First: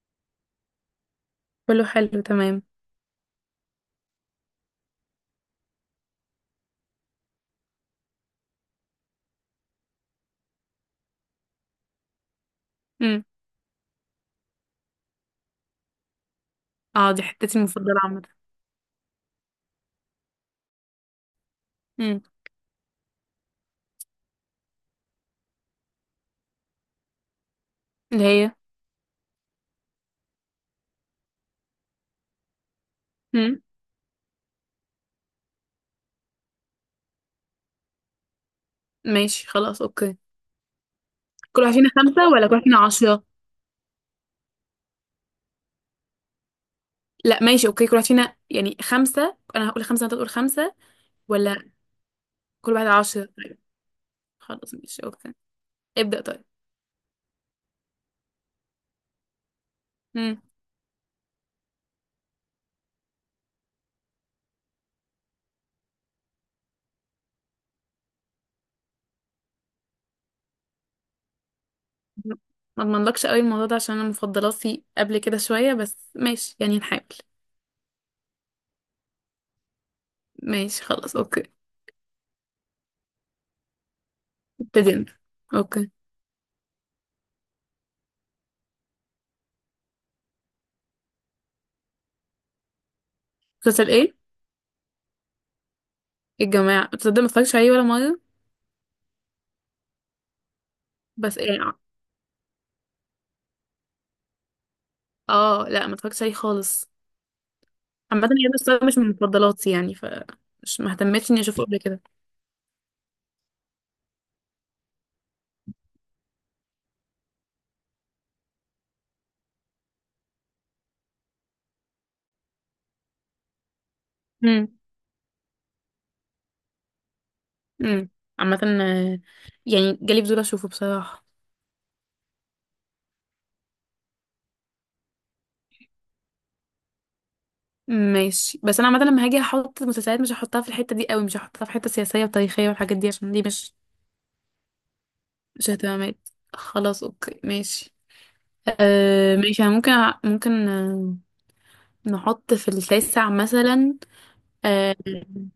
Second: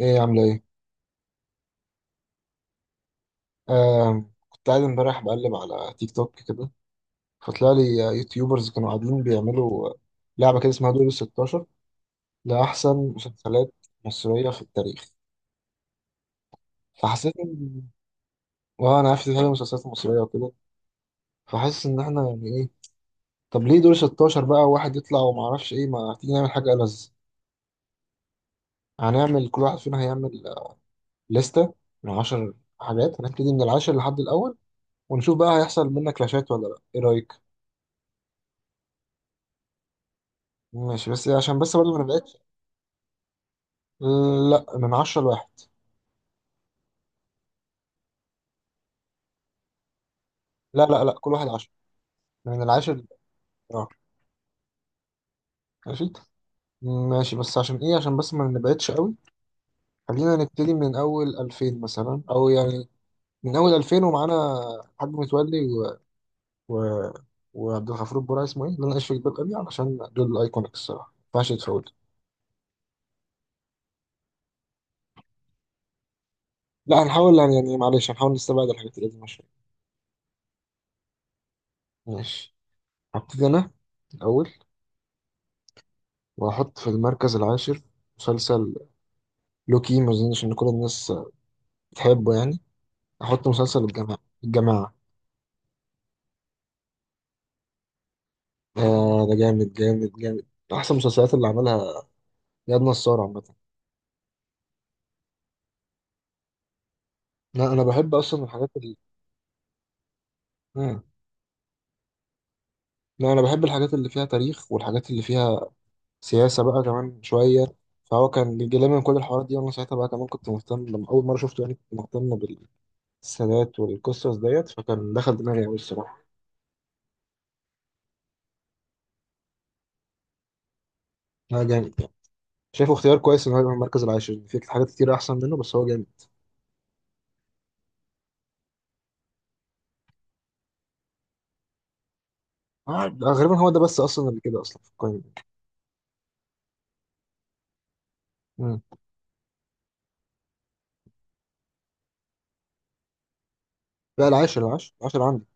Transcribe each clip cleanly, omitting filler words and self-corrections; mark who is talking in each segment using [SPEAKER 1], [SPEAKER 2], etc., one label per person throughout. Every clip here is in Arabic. [SPEAKER 1] ايه عاملة ايه؟
[SPEAKER 2] كله حلو تمام.
[SPEAKER 1] آه كنت قاعد امبارح بقلب على تيك توك كده. فطلع لي يوتيوبرز كانوا قاعدين بيعملوا لعبة كده اسمها دور الستاشر لأحسن
[SPEAKER 2] امم
[SPEAKER 1] مسلسلات مصرية في التاريخ.
[SPEAKER 2] اه دي
[SPEAKER 1] فحسيت
[SPEAKER 2] حتتي
[SPEAKER 1] ان
[SPEAKER 2] المفضلة عامة.
[SPEAKER 1] اه انا عارف دي حاجة مسلسلات مصرية وكده، فحاسس ان احنا
[SPEAKER 2] امم
[SPEAKER 1] يعني ايه. طب ليه دور 16 بقى واحد يطلع وما اعرفش ايه، ما تيجي نعمل حاجة ألذ؟
[SPEAKER 2] اللي هي
[SPEAKER 1] هنعمل كل واحد فينا هيعمل لستة من 10 حاجات، هنبتدي من
[SPEAKER 2] امم
[SPEAKER 1] العاشر لحد الأول ونشوف بقى هيحصل منك كلاشات ولا لا، ايه رأيك؟
[SPEAKER 2] ماشي، خلاص، اوكي.
[SPEAKER 1] ماشي، بس عشان
[SPEAKER 2] كل واحد
[SPEAKER 1] بس
[SPEAKER 2] فينا
[SPEAKER 1] برضه ما
[SPEAKER 2] خمسة
[SPEAKER 1] نبقاش.
[SPEAKER 2] ولا كل واحد فينا عشرة؟
[SPEAKER 1] لا، من عشرة لواحد.
[SPEAKER 2] لا ماشي اوكي، كل واحد فينا يعني خمسة، انا هقول خمسة وانت تقول خمسة،
[SPEAKER 1] لا لا لا، كل واحد عشرة،
[SPEAKER 2] ولا
[SPEAKER 1] من
[SPEAKER 2] كل واحد
[SPEAKER 1] العاشر لل-.
[SPEAKER 2] عشرة؟ طيب،
[SPEAKER 1] اه
[SPEAKER 2] خلاص ماشي اوكي.
[SPEAKER 1] ماشي.
[SPEAKER 2] ابدأ طيب.
[SPEAKER 1] ماشي، بس عشان ايه، عشان بس ما نبعدش قوي. خلينا
[SPEAKER 2] امم
[SPEAKER 1] نبتدي من اول 2000 مثلا او يعني من اول 2000 ومعانا حاج متولي و... وعبد الغفور البرعي، اسمه ايه اللي انا عايش في جلباب ابي، علشان دول الايكونيك الصراحه ما ينفعش يتفوت.
[SPEAKER 2] ما اضمنلكش قوي الموضوع ده، عشان انا مفضلاتي قبل كده شوية، بس ماشي يعني
[SPEAKER 1] لا
[SPEAKER 2] نحاول.
[SPEAKER 1] هنحاول يعني معلش هنحاول نستبعد الحاجات اللي دي. ماشي.
[SPEAKER 2] ماشي خلاص اوكي.
[SPEAKER 1] ماشي هبتدي انا الاول
[SPEAKER 2] ابتدينا. اوكي.
[SPEAKER 1] واحط في المركز العاشر مسلسل لوكي، ما اظنش ان كل الناس بتحبه يعني. احط مسلسل
[SPEAKER 2] مسلسل ايه؟
[SPEAKER 1] الجماعه. الجماعه.
[SPEAKER 2] الجماعة، تصدق ما اتفرجتش عليه ولا مرة.
[SPEAKER 1] آه ده جامد جامد جامد، احسن المسلسلات
[SPEAKER 2] بس
[SPEAKER 1] اللي
[SPEAKER 2] ايه؟
[SPEAKER 1] عملها اياد نصار عامه.
[SPEAKER 2] اه لا ما اتفرجتش عليه خالص.
[SPEAKER 1] لا انا بحب
[SPEAKER 2] عامة
[SPEAKER 1] اصلا
[SPEAKER 2] هي بس
[SPEAKER 1] الحاجات
[SPEAKER 2] أنا
[SPEAKER 1] اللي
[SPEAKER 2] مش من مفضلاتي يعني ف مش
[SPEAKER 1] آه.
[SPEAKER 2] مهتمتش اني اشوفه قبل كده.
[SPEAKER 1] لا انا بحب الحاجات اللي فيها تاريخ والحاجات اللي فيها سياسه بقى كمان شويه، فهو كان بيجيلي من كل الحوارات دي، وانا ساعتها بقى كمان كنت مهتم. لما اول مره شفته يعني كنت مهتم بالسادات والقصص ديت،
[SPEAKER 2] امم
[SPEAKER 1] فكان دخل دماغي قوي الصراحه.
[SPEAKER 2] امم عامة يعني جالي فضول اشوفه بصراحة.
[SPEAKER 1] لا جامد يعني، شايفه اختيار كويس ان هو يبقى المركز العاشر، في حاجات كتير احسن منه بس هو جامد.
[SPEAKER 2] ماشي، بس انا عامة لما هاجي احط مسلسلات مش هحطها في الحتة دي قوي، مش هحطها في حتة سياسية وتاريخية والحاجات دي
[SPEAKER 1] آه
[SPEAKER 2] عشان دي
[SPEAKER 1] غالبا هو
[SPEAKER 2] مش
[SPEAKER 1] ده بس اصلا اللي كده اصلا في القايمه دي.
[SPEAKER 2] مش اهتمامات. خلاص اوكي ماشي.
[SPEAKER 1] مم.
[SPEAKER 2] أه ماشي، أنا ممكن، ممكن نحط في التاسع مثلا.
[SPEAKER 1] لا العاشر العاشر
[SPEAKER 2] أه
[SPEAKER 1] العاشر عندي.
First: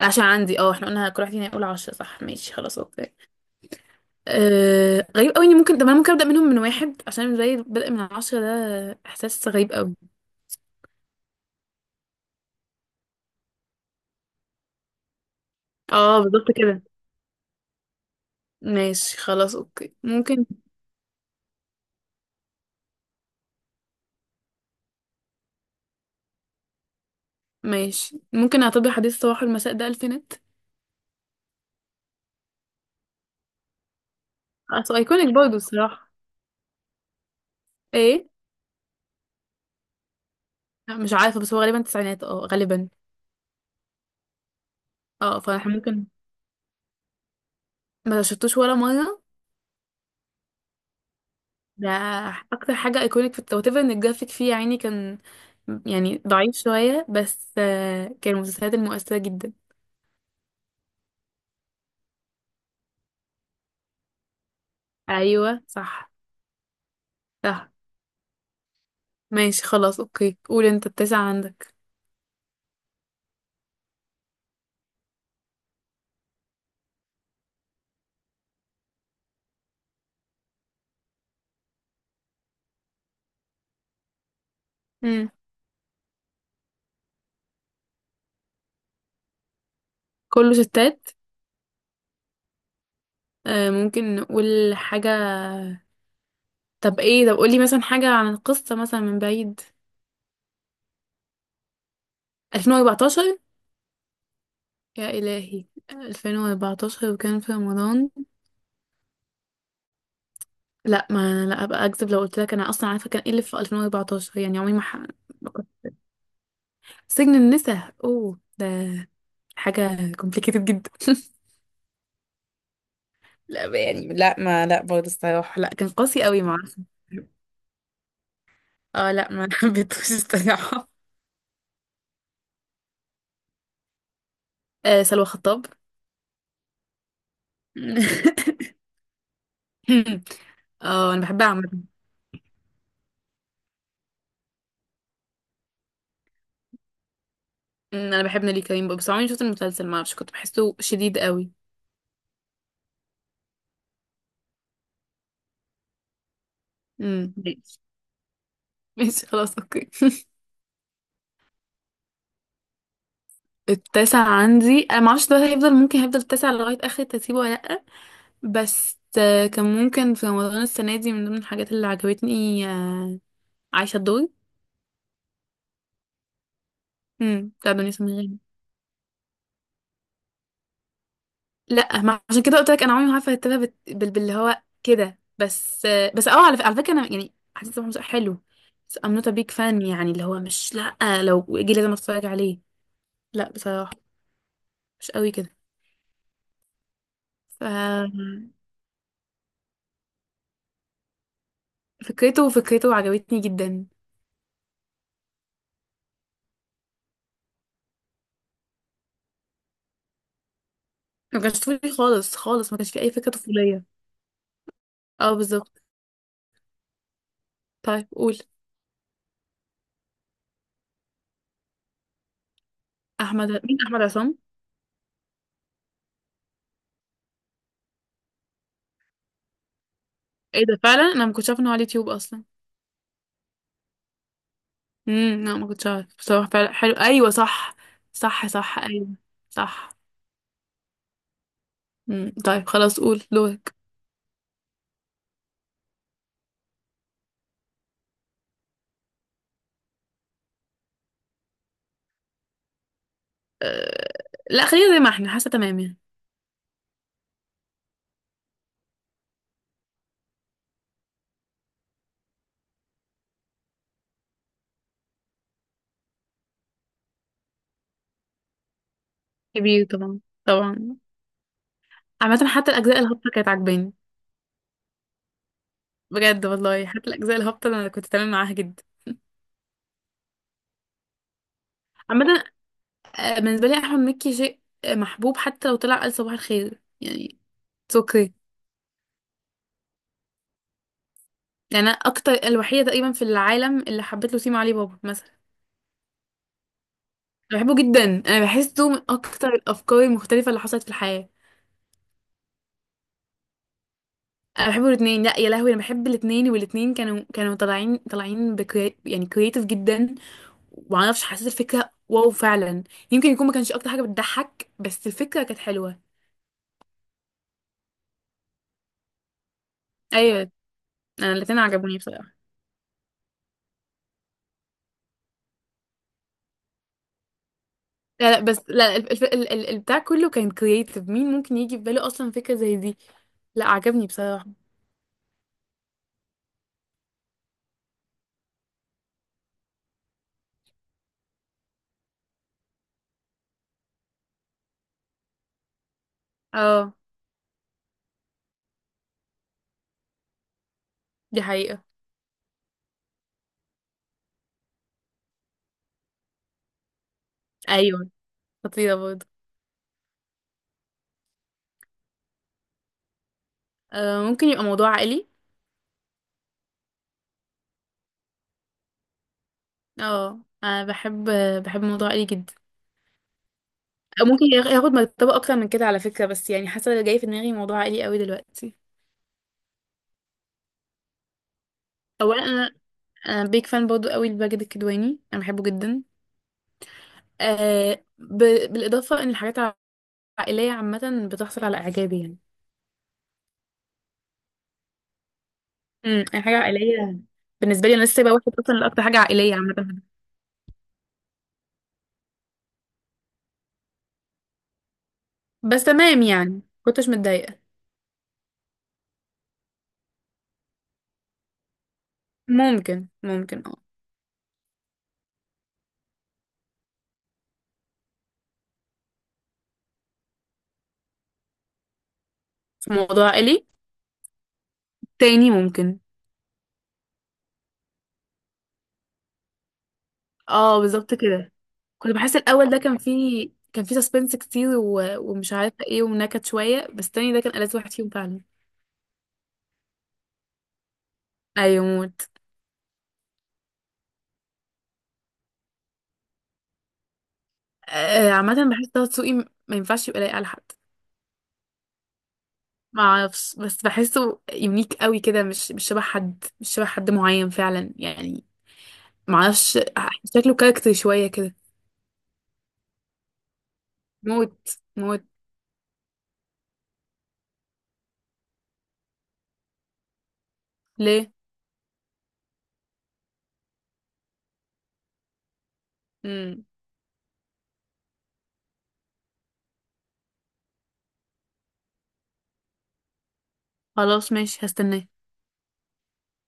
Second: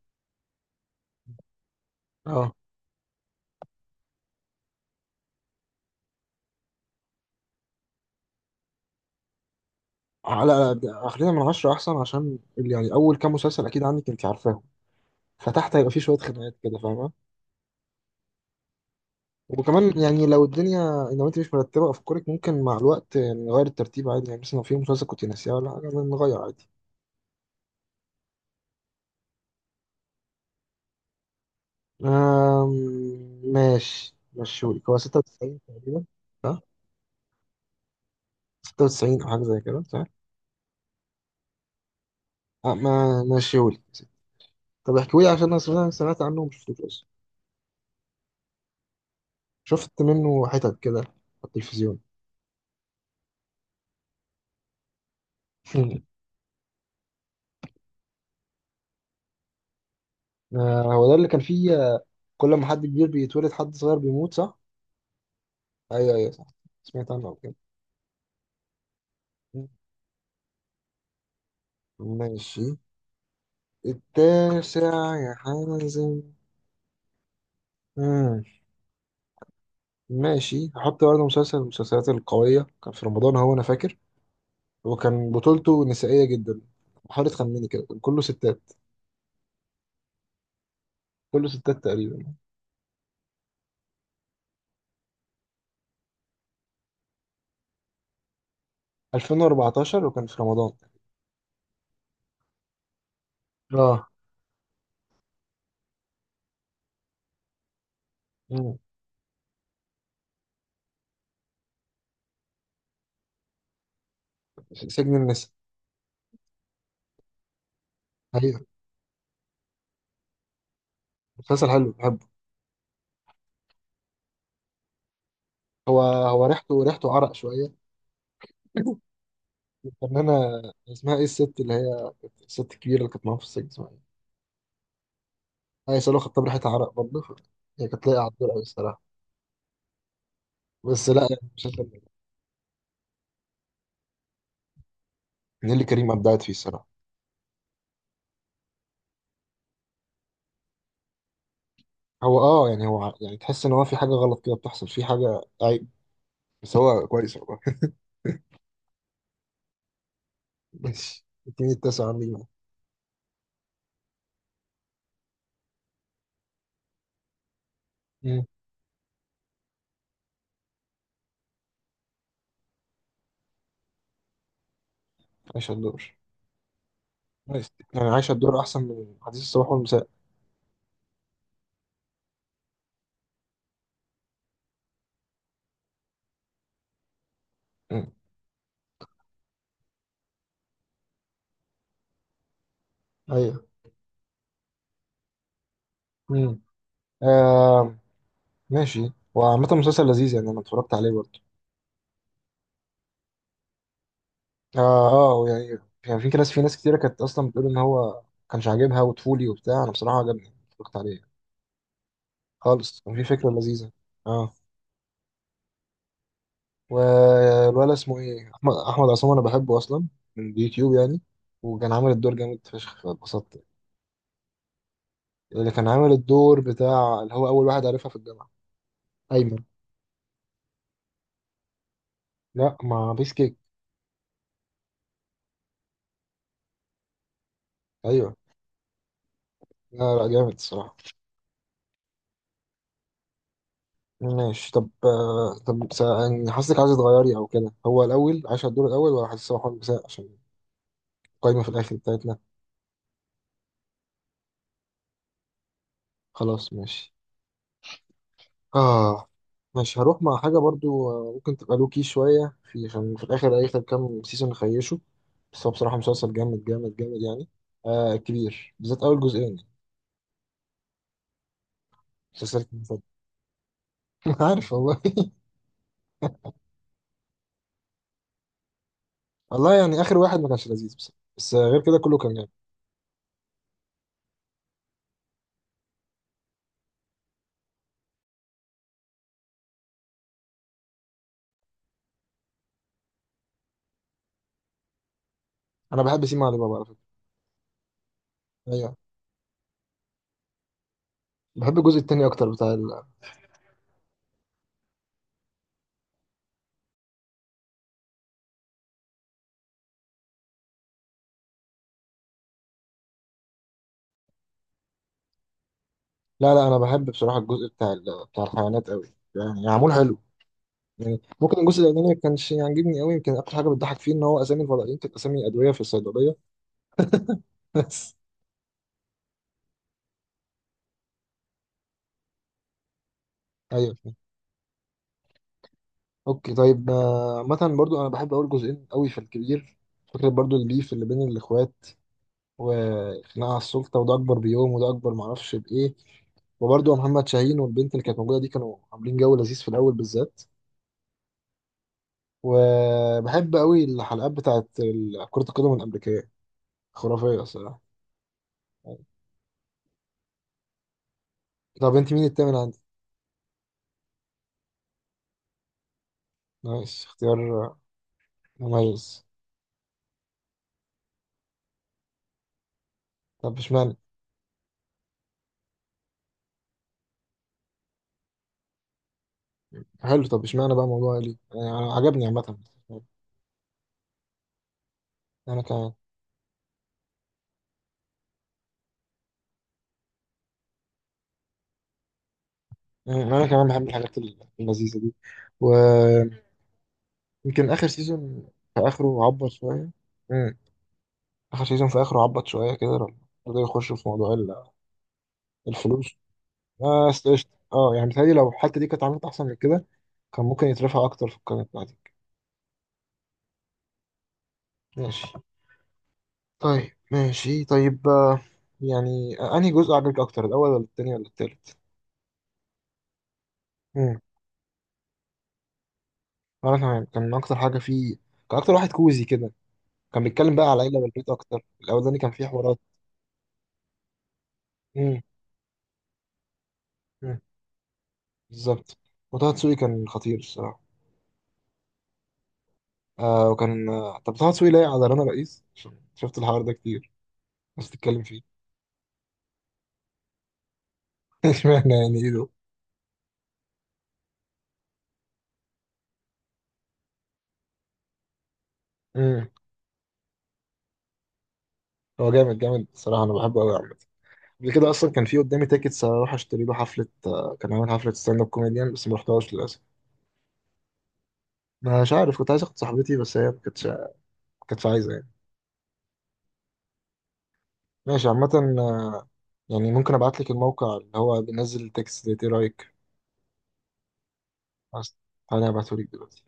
[SPEAKER 2] عشان عندي اه، احنا قلنا كل واحد فينا يقول عشرة، صح؟ ماشي
[SPEAKER 1] اه
[SPEAKER 2] خلاص اوكي. غريب قوي اني ممكن، طب انا ممكن ابدا منهم من واحد، عشان زي البدء من عشرة ده احساس غريب قوي.
[SPEAKER 1] على ده- خلينا من عشرة احسن، عشان ال- يعني اول كام مسلسل اكيد عندك انت عارفاهم فتحت هيبقى فيه شويه
[SPEAKER 2] اه بالظبط
[SPEAKER 1] خناقات كده
[SPEAKER 2] كده.
[SPEAKER 1] فاهمه.
[SPEAKER 2] ماشي خلاص اوكي
[SPEAKER 1] وكمان يعني لو
[SPEAKER 2] ممكن.
[SPEAKER 1] الدنيا، لو انت مش مرتبه افكارك ممكن مع الوقت يعني نغير الترتيب عادي، يعني مثلا لو في مسلسل كنت ناسيها ولا حاجه نغير عادي.
[SPEAKER 2] ماشي، ممكن اعتبر حديث صباح المساء ده الفينات،
[SPEAKER 1] آم... ماشي مشيولك
[SPEAKER 2] اصل
[SPEAKER 1] هو
[SPEAKER 2] ايكونيك برضه
[SPEAKER 1] 96 تقريبا.
[SPEAKER 2] الصراحه.
[SPEAKER 1] صح.
[SPEAKER 2] ايه؟
[SPEAKER 1] 96 او حاجه زي كده صح.
[SPEAKER 2] لا، مش عارفه، بس هو غالبا تسعينات اه
[SPEAKER 1] آه
[SPEAKER 2] غالبا.
[SPEAKER 1] ما مشيولك، طب احكيولي
[SPEAKER 2] اه
[SPEAKER 1] عشان انا
[SPEAKER 2] فاحنا
[SPEAKER 1] سمعت
[SPEAKER 2] ممكن،
[SPEAKER 1] سمعت عنه ومشفتوش اصلا.
[SPEAKER 2] ما شفتوش ولا مره،
[SPEAKER 1] شفت منه حتت كده على
[SPEAKER 2] ده
[SPEAKER 1] التلفزيون.
[SPEAKER 2] اكتر حاجه ايكونيك في التوتيفر ان الجرافيك فيه يا عيني كان يعني ضعيف شويه، بس كان من المسلسلات المؤثره جدا.
[SPEAKER 1] آه، هو ده اللي كان فيه كل ما حد كبير بيتولد حد صغير بيموت صح؟
[SPEAKER 2] ايوه صح.
[SPEAKER 1] ايوه ايوه صح، سمعت عنه قبل كده.
[SPEAKER 2] صح ماشي خلاص اوكي، قول انت التاسع عندك.
[SPEAKER 1] ماشي. التاسع، يا حازم. مم. ماشي هحط برضه مسلسل من المسلسلات القوية، كان في رمضان هو أنا فاكر،
[SPEAKER 2] امم
[SPEAKER 1] وكان بطولته نسائية جدا. حاول تخمني كده، كان كله ستات.
[SPEAKER 2] كله ستات.
[SPEAKER 1] كله ستات تقريبا.
[SPEAKER 2] آه ممكن نقول حاجة. طب ايه، طب قولي مثلا حاجة عن القصة مثلا من بعيد.
[SPEAKER 1] 2014 وكان في رمضان.
[SPEAKER 2] 2014.
[SPEAKER 1] اه.
[SPEAKER 2] يا إلهي. 2014 وكان في رمضان.
[SPEAKER 1] مم.
[SPEAKER 2] لا ما لا، ابقى اكذب لو قلت لك انا اصلا عارفة كان ايه اللي في 2014، يعني عمري ما ح...
[SPEAKER 1] سجن النساء.
[SPEAKER 2] ما كنت- سجن النساء. اوه،
[SPEAKER 1] أيوة.
[SPEAKER 2] ده حاجة complicated جدا.
[SPEAKER 1] مسلسل حلو بحبه.
[SPEAKER 2] لا يعني لا برضه الصراحة، لا كان
[SPEAKER 1] هو
[SPEAKER 2] قاسي قوي
[SPEAKER 1] هو
[SPEAKER 2] ما اعرفش.
[SPEAKER 1] ريحته ريحته عرق شوية.
[SPEAKER 2] اه لا ما حبيتهوش
[SPEAKER 1] فنانة
[SPEAKER 2] الصراحة.
[SPEAKER 1] اسمها ايه الست اللي هي كانت- الست الكبيرة اللي كانت معاها في السجن اسمها ايه؟
[SPEAKER 2] آه سلوى خطاب.
[SPEAKER 1] هي سلوى خطاب، ريحة عرق برضه ف-. هي كانت لايقة على الدور أوي الصراحة. بس
[SPEAKER 2] اه انا
[SPEAKER 1] لا
[SPEAKER 2] بحبها
[SPEAKER 1] يعني مش
[SPEAKER 2] عامة.
[SPEAKER 1] هتلاقي-. نيللي كريم أبدعت فيه الصراحة.
[SPEAKER 2] أمم، انا بحب نيلي كريم بقى، بس عمري ما شفت المسلسل، ما اعرفش كنت بحسه شديد قوي.
[SPEAKER 1] هو اه يعني هو ع- يعني تحس إن هو في حاجة غلط كده بتحصل، في حاجة عيب بس هو كويس والله.
[SPEAKER 2] ماشي. ماشي خلاص اوكي.
[SPEAKER 1] ماشي، اديني التاسع عندي بقى.
[SPEAKER 2] التاسع عندي، انا ما اعرفش ده هيفضل، ممكن هيفضل التاسع لغاية اخر ترتيبه ولا لا.
[SPEAKER 1] مم.
[SPEAKER 2] بس كان ممكن في رمضان السنة دي من ضمن الحاجات اللي عجبتني، عايشة الدور.
[SPEAKER 1] عايشة الدور. كويس،
[SPEAKER 2] بتاع دنيا
[SPEAKER 1] يعني
[SPEAKER 2] سمير
[SPEAKER 1] عايشة
[SPEAKER 2] غانم.
[SPEAKER 1] الدور أحسن من حديث الصباح والمساء.
[SPEAKER 2] لا ما عشان كده قلت لك انا عمري ما عارفه ارتبها باللي هو كده، بس بس اه على، على فكره انا يعني حسيت ان
[SPEAKER 1] مم.
[SPEAKER 2] حلو. بس I'm not a big fan، يعني اللي هو مش لا، لو جه لازم اتفرج عليه. لا
[SPEAKER 1] أيوه.
[SPEAKER 2] بصراحه مش قوي كده.
[SPEAKER 1] مم.
[SPEAKER 2] ف
[SPEAKER 1] آه ماشي، وعامة مسلسل لذيذ يعني أنا اتفرجت عليه برضه.
[SPEAKER 2] فكرته عجبتني جدا.
[SPEAKER 1] اه. اه يعني كان في ناس كتيرة كانت اصلا بتقول ان هو كانش عاجبها وطفولي وبتاع، انا بصراحة عجبني اتفرجت عليه.
[SPEAKER 2] ما كانش طفولي خالص خالص، ما كانش
[SPEAKER 1] خالص،
[SPEAKER 2] في اي
[SPEAKER 1] كان في
[SPEAKER 2] فكره
[SPEAKER 1] فكرة
[SPEAKER 2] طفوليه.
[SPEAKER 1] لذيذة. اه.
[SPEAKER 2] اه بالظبط.
[SPEAKER 1] والولد
[SPEAKER 2] طيب
[SPEAKER 1] اسمه
[SPEAKER 2] قول.
[SPEAKER 1] ايه، احمد عصام، انا بحبه اصلا من اليوتيوب يعني، وكان عامل الدور جامد فشخ
[SPEAKER 2] احمد
[SPEAKER 1] فاتبسطت.
[SPEAKER 2] مين؟ احمد عصام؟
[SPEAKER 1] اللي كان عامل الدور بتاع اللي هو اول واحد عارفها في الجامعة، ايمن.
[SPEAKER 2] ايه ده، فعلا انا ما كنتش عارفه انه على اليوتيوب اصلا.
[SPEAKER 1] لا، ما بيس كيك.
[SPEAKER 2] لا ما كنتش عارف بصراحه، فعلا حلو ايوه صح.
[SPEAKER 1] ايوه.
[SPEAKER 2] صح صح ايوه. صح.
[SPEAKER 1] لا لا جامد الصراحة.
[SPEAKER 2] مم. طيب خلاص قول دورك.
[SPEAKER 1] ماشي طب طب سا- يعني حاسسك عايز تغيري او كده، هو الاول عايش على الدور الاول ولا حاسس هو حاول مساء؟ عشان قايمة في الآخر بتاعتنا.
[SPEAKER 2] أه... لا خلينا زي ما احنا، حاسه تمام يعني.
[SPEAKER 1] خلاص ماشي. آه. ماشي هروح مع حاجة برضو ممكن تبقى لوكي شوية، في عشان في الآخر آخر كام سيزون خيشوا، بس هو بصراحة مسلسل جامد جامد جامد يعني. آه كبير بالذات أول جزئين.
[SPEAKER 2] كبير طبعا طبعا. عامه
[SPEAKER 1] مسلسل
[SPEAKER 2] حتى الاجزاء
[SPEAKER 1] المفضل.
[SPEAKER 2] الهابطه كانت عجباني.
[SPEAKER 1] عارف والله.
[SPEAKER 2] بجد والله، حتى الاجزاء الهابطه انا كنت تمام معاها جدا.
[SPEAKER 1] والله يعني آخر واحد ما كانش لذيذ بس، بس غير كده كله كان
[SPEAKER 2] عامه،
[SPEAKER 1] جامد.
[SPEAKER 2] بالنسبه لي احمد مكي شيء محبوب، حتى لو طلع قال صباح الخير يعني، اتس اوكي. يعني انا اكتر الوحيده تقريبا في العالم اللي حبيت له سيما علي بابا مثلا.
[SPEAKER 1] أنا بحب سيما علي بابا على فكرة.
[SPEAKER 2] أنا بحبه جدا، انا بحسه
[SPEAKER 1] أيوه.
[SPEAKER 2] من اكتر الافكار المختلفه اللي حصلت في الحياه.
[SPEAKER 1] بحب الجزء التاني أكتر، بتاع ال-.
[SPEAKER 2] انا بحب الاثنين، لا يا لهوي انا بحب الاثنين، والاثنين كانوا طالعين يعني كرييتيف جدا، ومعرفش حسيت الفكره واو فعلا. يمكن يكون ما كانش اكتر حاجه بتضحك، بس الفكره كانت حلوه.
[SPEAKER 1] لا لا أنا بحب بصراحة الجزء بتاع ال- بتاع الحيوانات أوي، يعني معمول حلو.
[SPEAKER 2] ايوه.
[SPEAKER 1] يعني
[SPEAKER 2] انا الاثنين
[SPEAKER 1] ممكن الجزء
[SPEAKER 2] عجبوني
[SPEAKER 1] الاولاني ما
[SPEAKER 2] بصراحه.
[SPEAKER 1] كانش يعجبني قوي، يمكن اكتر حاجه بتضحك فيه ان هو اسامي الفضائيين كانت اسامي ادويه في الصيدليه. بس.
[SPEAKER 2] لا لا بس لا الف... ال... ال... ال- البتاع كله كان كرييتيف، مين ممكن يجي في باله اصلا فكره زي دي؟ لا
[SPEAKER 1] ايوه.
[SPEAKER 2] عجبني بصراحه.
[SPEAKER 1] اوكي طيب مثلا برضو انا بحب اول جزئين قوي في الكبير، فكره برضو البيف اللي بين الاخوات وخناقه على السلطه، وده اكبر بيوم وده اكبر معرفش بايه.
[SPEAKER 2] اه
[SPEAKER 1] وبرضو محمد شاهين والبنت اللي كانت موجوده دي كانوا عاملين جو لذيذ في الاول بالذات.
[SPEAKER 2] دي حقيقه.
[SPEAKER 1] وبحب قوي الحلقات بتاعت ال- كره القدم الامريكيه، خرافيه الصراحه.
[SPEAKER 2] ايوه خطيره برضه.
[SPEAKER 1] طب انت مين التامن عندك؟
[SPEAKER 2] آه ممكن يبقى موضوع عائلي.
[SPEAKER 1] نايس اختيار مميز.
[SPEAKER 2] اه انا بحب، بحب موضوع عائلي جدا.
[SPEAKER 1] طب اشمعنى؟
[SPEAKER 2] ممكن ياخد مرتبة أكتر من كده على فكرة، بس يعني حاسة اللي جاي في دماغي موضوع عائلي قوي دلوقتي.
[SPEAKER 1] حلو، طب اشمعنى بقى موضوع ليه يعني أنا- عجبني
[SPEAKER 2] أولا
[SPEAKER 1] عامة.
[SPEAKER 2] أنا، أنا بيك فان برضو قوي لماجد الكدواني، أنا
[SPEAKER 1] انا
[SPEAKER 2] بحبه
[SPEAKER 1] كمان.
[SPEAKER 2] جدا. آه ب... بالإضافة إن الحاجات العائلية عامة بتحصل على إعجابي يعني.
[SPEAKER 1] انا كمان بحب الحاجات اللذيذة دي، ويمكن.
[SPEAKER 2] أي حاجة عائلية
[SPEAKER 1] اخر
[SPEAKER 2] بالنسبة لي، أنا لسه سايبة
[SPEAKER 1] سيزون
[SPEAKER 2] واحد أصلا
[SPEAKER 1] في
[SPEAKER 2] لأكتر حاجة
[SPEAKER 1] اخره عبط
[SPEAKER 2] عائلية
[SPEAKER 1] شوية.
[SPEAKER 2] عامة.
[SPEAKER 1] مم. اخر سيزون في اخره عبط شوية كده، لما بدأوا يخشوا في موضوع ال-
[SPEAKER 2] بس
[SPEAKER 1] الفلوس.
[SPEAKER 2] تمام يعني
[SPEAKER 1] اه
[SPEAKER 2] كنتش
[SPEAKER 1] قشطة.
[SPEAKER 2] متضايقة.
[SPEAKER 1] اه يعني متهيألي لو الحتة دي كانت عملت احسن من كده كان ممكن يترفع اكتر في القائمة بتاعتي.
[SPEAKER 2] ممكن ممكن اه.
[SPEAKER 1] ماشي. طيب ماشي طيب يعني انهي جزء عجبك اكتر، الاول ولا التاني ولا التالت؟
[SPEAKER 2] في موضوع عائلي، تاني ممكن.
[SPEAKER 1] وانا كمان كان اكتر حاجه فيه، كان اكتر واحد كوزي كده، كان بيتكلم بقى على
[SPEAKER 2] اه
[SPEAKER 1] العيله
[SPEAKER 2] بالظبط
[SPEAKER 1] والبيت
[SPEAKER 2] كده.
[SPEAKER 1] اكتر.
[SPEAKER 2] كنت
[SPEAKER 1] الاولاني كان
[SPEAKER 2] بحس
[SPEAKER 1] فيه
[SPEAKER 2] الاول ده
[SPEAKER 1] حوارات.
[SPEAKER 2] كان فيه، كان فيه سسبنس كتير
[SPEAKER 1] امم.
[SPEAKER 2] ومش عارفه ايه، ونكت شويه، بس التاني
[SPEAKER 1] أمم.
[SPEAKER 2] ده كان ألذ واحد فيهم فعلا.
[SPEAKER 1] بالظبط. وطه دسوقي كان خطير الصراحه.
[SPEAKER 2] ايوه موت.
[SPEAKER 1] آه وكان طب طه دسوقي لايق على رنا رئيس، عشان شفت الحوار ده كتير بس تتكلم
[SPEAKER 2] آه
[SPEAKER 1] فيه.
[SPEAKER 2] عامه بحس طه دسوقي ما ينفعش يبقى لايق على حد.
[SPEAKER 1] اشمعنى، يعني ايه ده؟
[SPEAKER 2] ما اعرفش، بس بحسه يونيك قوي كده، مش شبه حد، مش شبه حد معين فعلا يعني. ما
[SPEAKER 1] امم.
[SPEAKER 2] اعرفش، شكله كاركتر شويه كده.
[SPEAKER 1] هو جامد جامد الصراحه، انا بحبه قوي عامه.
[SPEAKER 2] موت.
[SPEAKER 1] قبل كده اصلا
[SPEAKER 2] موت.
[SPEAKER 1] كان في قدامي تيكتس اروح اشتري له حفله، كان عامل حفله ستاند اب كوميديان بس ما رحتهاش للاسف.
[SPEAKER 2] ليه؟
[SPEAKER 1] مش عارف، كنت عايز اخد صاحبتي بس هي ما كانتش عايزه يعني.
[SPEAKER 2] امم
[SPEAKER 1] ماشي عامة، آه، يعني ممكن ابعت لك الموقع اللي هو بينزل التكست ده، ايه رأيك؟
[SPEAKER 2] خلاص ماشي هستناه.
[SPEAKER 1] بس تعالى ابعته لك دلوقتي.